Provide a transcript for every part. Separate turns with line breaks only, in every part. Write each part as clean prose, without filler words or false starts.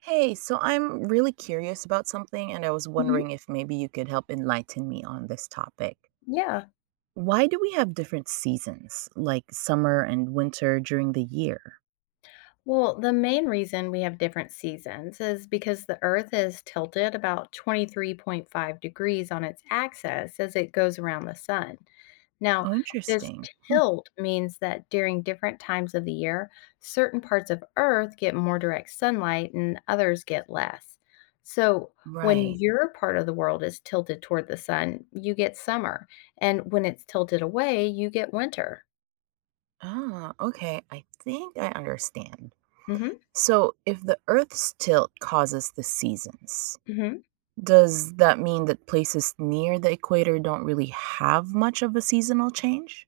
Hey, so I'm really curious about something, and I was
Mhm.
wondering if maybe you could help enlighten me on this topic.
Yeah.
Why do we have different seasons, like summer and winter during the year?
Well, the main reason we have different seasons is because the Earth is tilted about 23.5 degrees on its axis as it goes around the sun. Now,
Oh,
this
interesting. Hmm.
tilt means that during different times of the year, certain parts of Earth get more direct sunlight and others get less. So, when
Right.
your part of the world is tilted toward the sun, you get summer. And when it's tilted away, you get winter.
Ah, okay. I think I understand.
Hmm.
So, if the Earth's tilt causes the seasons,
Hmm.
does that mean that places near the equator don't really have much of a seasonal change?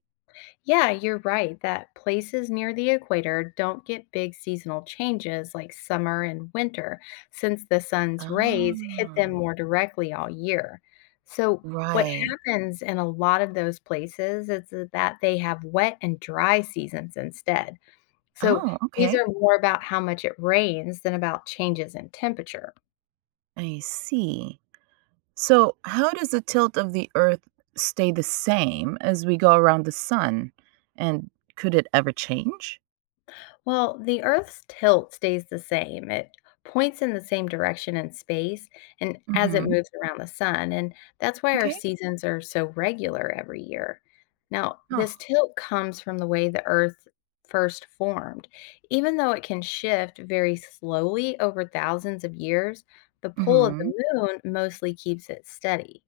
Yeah, you're right that places near the equator don't get big seasonal changes like summer and winter, since the sun's rays
Ah,
hit them more directly all year. So, what
right.
happens in a lot of those places is that they have wet and dry seasons instead. So,
Oh,
these
okay.
are more about how much it rains than about changes in temperature.
I see. So, how does the tilt of the Earth stay the same as we go around the sun? And could it ever change?
Well, the Earth's tilt stays the same. It points in the same direction in space and as it
Hmm.
moves around the sun, and that's why our
Okay.
seasons are so regular every year. Now,
Oh.
this tilt comes from the way the Earth first formed. Even though it can shift very slowly over thousands of years, the pull of the
hmm
moon mostly keeps it steady.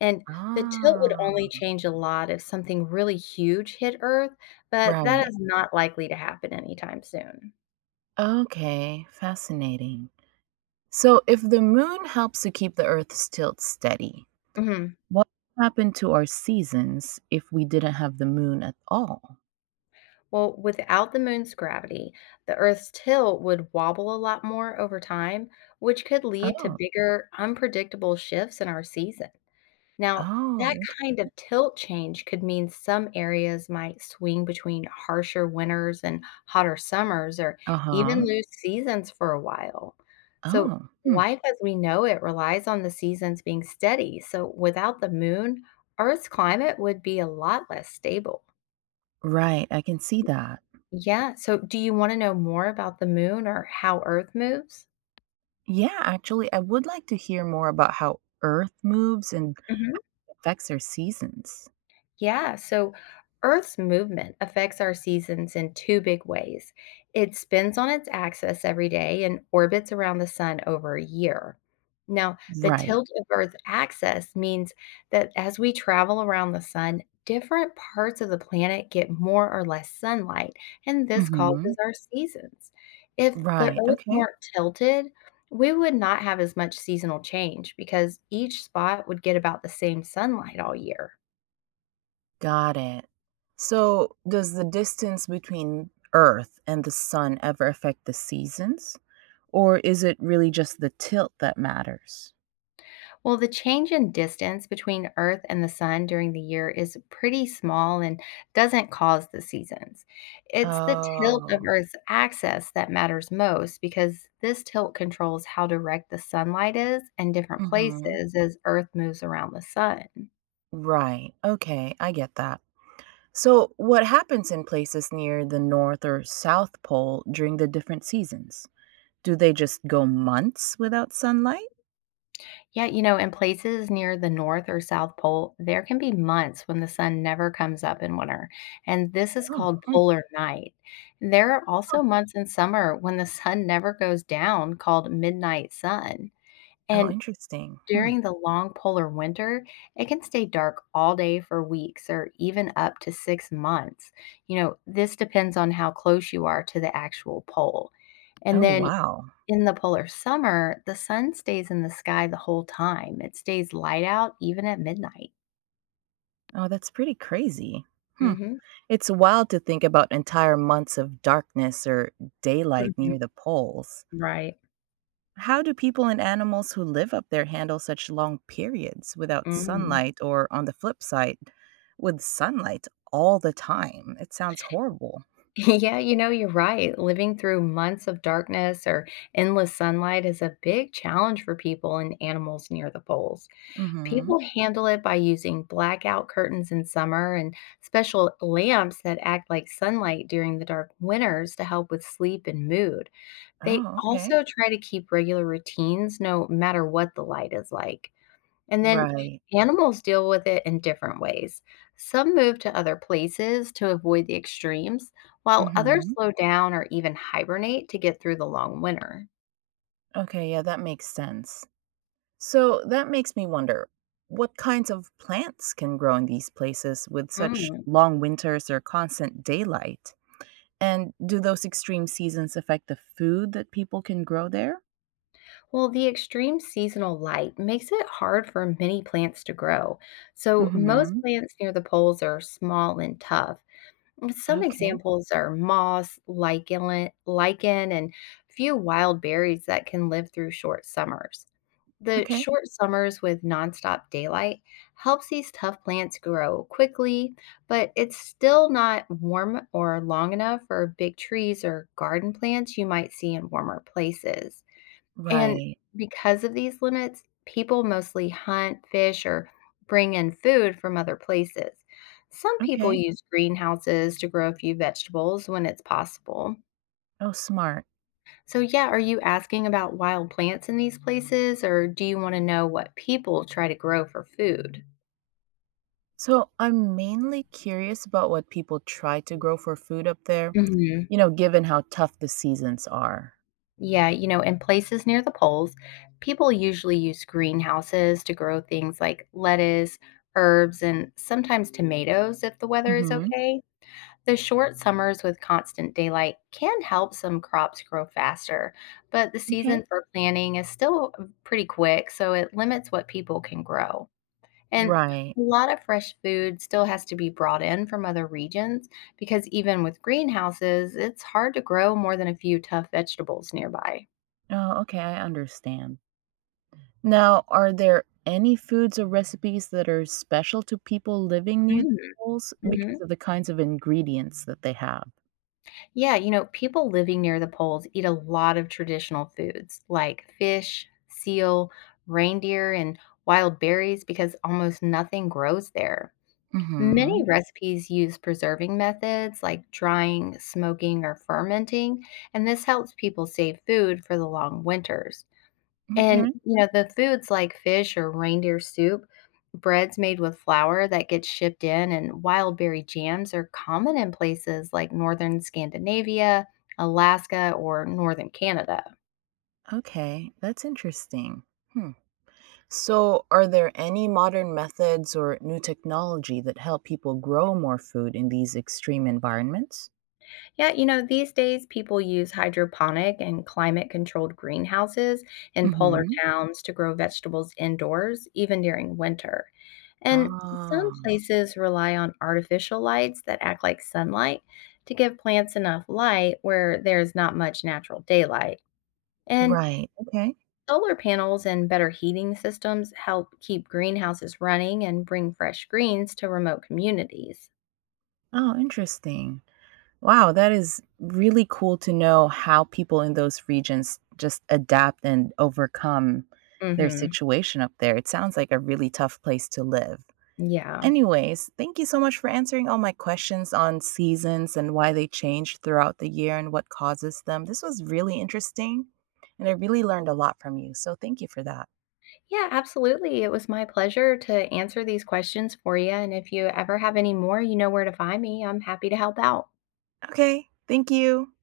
And the tilt
Ah.
would only change a lot if something really huge hit Earth, but that
Right.
is not likely to happen anytime soon.
Okay. Fascinating. So, if the moon helps to keep the Earth's tilt steady,
Mhm.
what would happen to our seasons if we didn't have the moon at all?
Well, without the moon's gravity, the Earth's tilt would wobble a lot more over time, which could lead to
Oh.
bigger, unpredictable shifts in our season. Now, that
Oh.
kind of tilt change could mean some areas might swing between harsher winters and hotter summers, or
Uh
even
huh.
lose seasons for a while. So,
Oh. Hmm.
life as we know it relies on the seasons being steady. So, without the moon, Earth's climate would be a lot less stable.
Right. I can see that.
Yeah. So, do you want to know more about the moon or how Earth moves?
Yeah, actually, I would like to hear more about how Earth moves and affects our seasons.
Yeah, so Earth's movement affects our seasons in two big ways. It spins on its axis every day and orbits around the sun over a year. Now, the
Right.
tilt of Earth's axis means that as we travel around the sun, different parts of the planet get more or less sunlight, and this
Mm-hmm.
causes our seasons. If the
Right.
Earth
Okay.
weren't tilted, we would not have as much seasonal change because each spot would get about the same sunlight all year.
Got it. So, does the distance between Earth and the sun ever affect the seasons? Or is it really just the tilt that matters?
Well, the change in distance between Earth and the Sun during the year is pretty small and doesn't cause the seasons. It's the tilt of
Oh.
Earth's axis that matters most because this tilt controls how direct the sunlight is in different
Mm-hmm.
places as Earth moves around the Sun.
Right. Okay, I get that. So, what happens in places near the North or South Pole during the different seasons? Do they just go months without sunlight?
Yeah, in places near the North or South Pole, there can be months when the sun never comes up in winter, and this is
Oh,
called
hmm.
polar night. There are
Oh.
also months in summer when the sun never goes down, called midnight sun.
Oh,
And
interesting. Hmm.
during the long polar winter, it can stay dark all day for weeks or even up to 6 months. This depends on how close you are to the actual pole. And
Oh,
then
wow.
in the polar summer, the sun stays in the sky the whole time. It stays light out even at midnight.
Oh, that's pretty crazy. Hmm.
Hmm.
It's wild to think about entire months of darkness or daylight
Hmm.
near the poles.
Right.
How do people and animals who live up there handle such long periods without
Mm.
sunlight or, on the flip side, with sunlight all the time? It sounds horrible.
Yeah, you're right. Living through months of darkness or endless sunlight is a big challenge for people and animals near the poles.
Mhm.
People handle it by using blackout curtains in summer and special lamps that act like sunlight during the dark winters to help with sleep and mood. They
Oh, okay.
also try to keep regular routines no matter what the light is like. And then
Right.
animals deal with it in different ways. Some move to other places to avoid the extremes, while others
Mhm.
slow down or even hibernate to get through the long winter.
Okay, yeah, that makes sense. So that makes me wonder what kinds of plants can grow in these places with such
Mm.
long winters or constant daylight? And do those extreme seasons affect the food that people can grow there?
Well, the extreme seasonal light makes it hard for many plants to grow. So, most
Hmm.
plants near the poles are small and tough. Mm, some
Okay.
examples are moss, lichen, and few wild berries that can live through short summers. The
Okay.
short summers with nonstop daylight helps these tough plants grow quickly, but it's still not warm or long enough for big trees or garden plants you might see in warmer places. And
Right.
because of these limits, people mostly hunt, fish, or bring in food from other places. Some people
Okay.
use greenhouses to grow a few vegetables when it's possible.
Oh, smart.
So, yeah, are you asking about wild plants in these places, or do you want to know what people try to grow for food?
So I'm mainly curious about what people try to grow for food up there,
Hmm.
given how tough the seasons are.
Yeah, in places near the poles, people usually use greenhouses to grow things like lettuce, herbs, and sometimes tomatoes if the weather is
Hmm.
okay. The short summers with constant daylight can help some crops grow faster, but the
Okay.
season for planting is still pretty quick, so it limits what people can grow. And a
Right.
lot of fresh food still has to be brought in from other regions because even with greenhouses, it's hard to grow more than a few tough vegetables nearby.
Oh, okay. I understand. Now, are there any foods or recipes that are special to people living near the poles
Mm-hmm.
because of the kinds of ingredients that they have?
Yeah, people living near the poles eat a lot of traditional foods like fish, seal, reindeer, and wild berries because almost nothing grows there. Many
Mhm.
recipes use preserving methods like drying, smoking, or fermenting, and this helps people save food for the long winters. And,
Okay.
you know, the foods like fish or reindeer soup, breads made with flour that gets shipped in, and wild berry jams are common in places like northern Scandinavia, Alaska, or northern Canada.
Okay. That's interesting. Hmm. So, are there any modern methods or new technology that help people grow more food in these extreme environments?
Yeah, these days people use hydroponic and climate controlled greenhouses in polar
Mhm.
towns to grow vegetables indoors, even during winter. And some
Ah.
places rely on artificial lights that act like sunlight to give plants enough light where there's not much natural daylight. And
Right. Okay.
solar panels and better heating systems help keep greenhouses running and bring fresh greens to remote communities.
Oh, interesting. Wow, that is really cool to know how people in those regions just adapt and overcome their
Mhm.
situation up there. It sounds like a really tough place to live.
Yeah.
Anyways, thank you so much for answering all my questions on seasons and why they change throughout the year and what causes them. This was really interesting, and I really learned a lot from you. So, thank you for that.
Yeah, absolutely. It was my pleasure to answer these questions for you. And if you ever have any more, you know where to find me. I'm happy to help out.
Okay, thank you.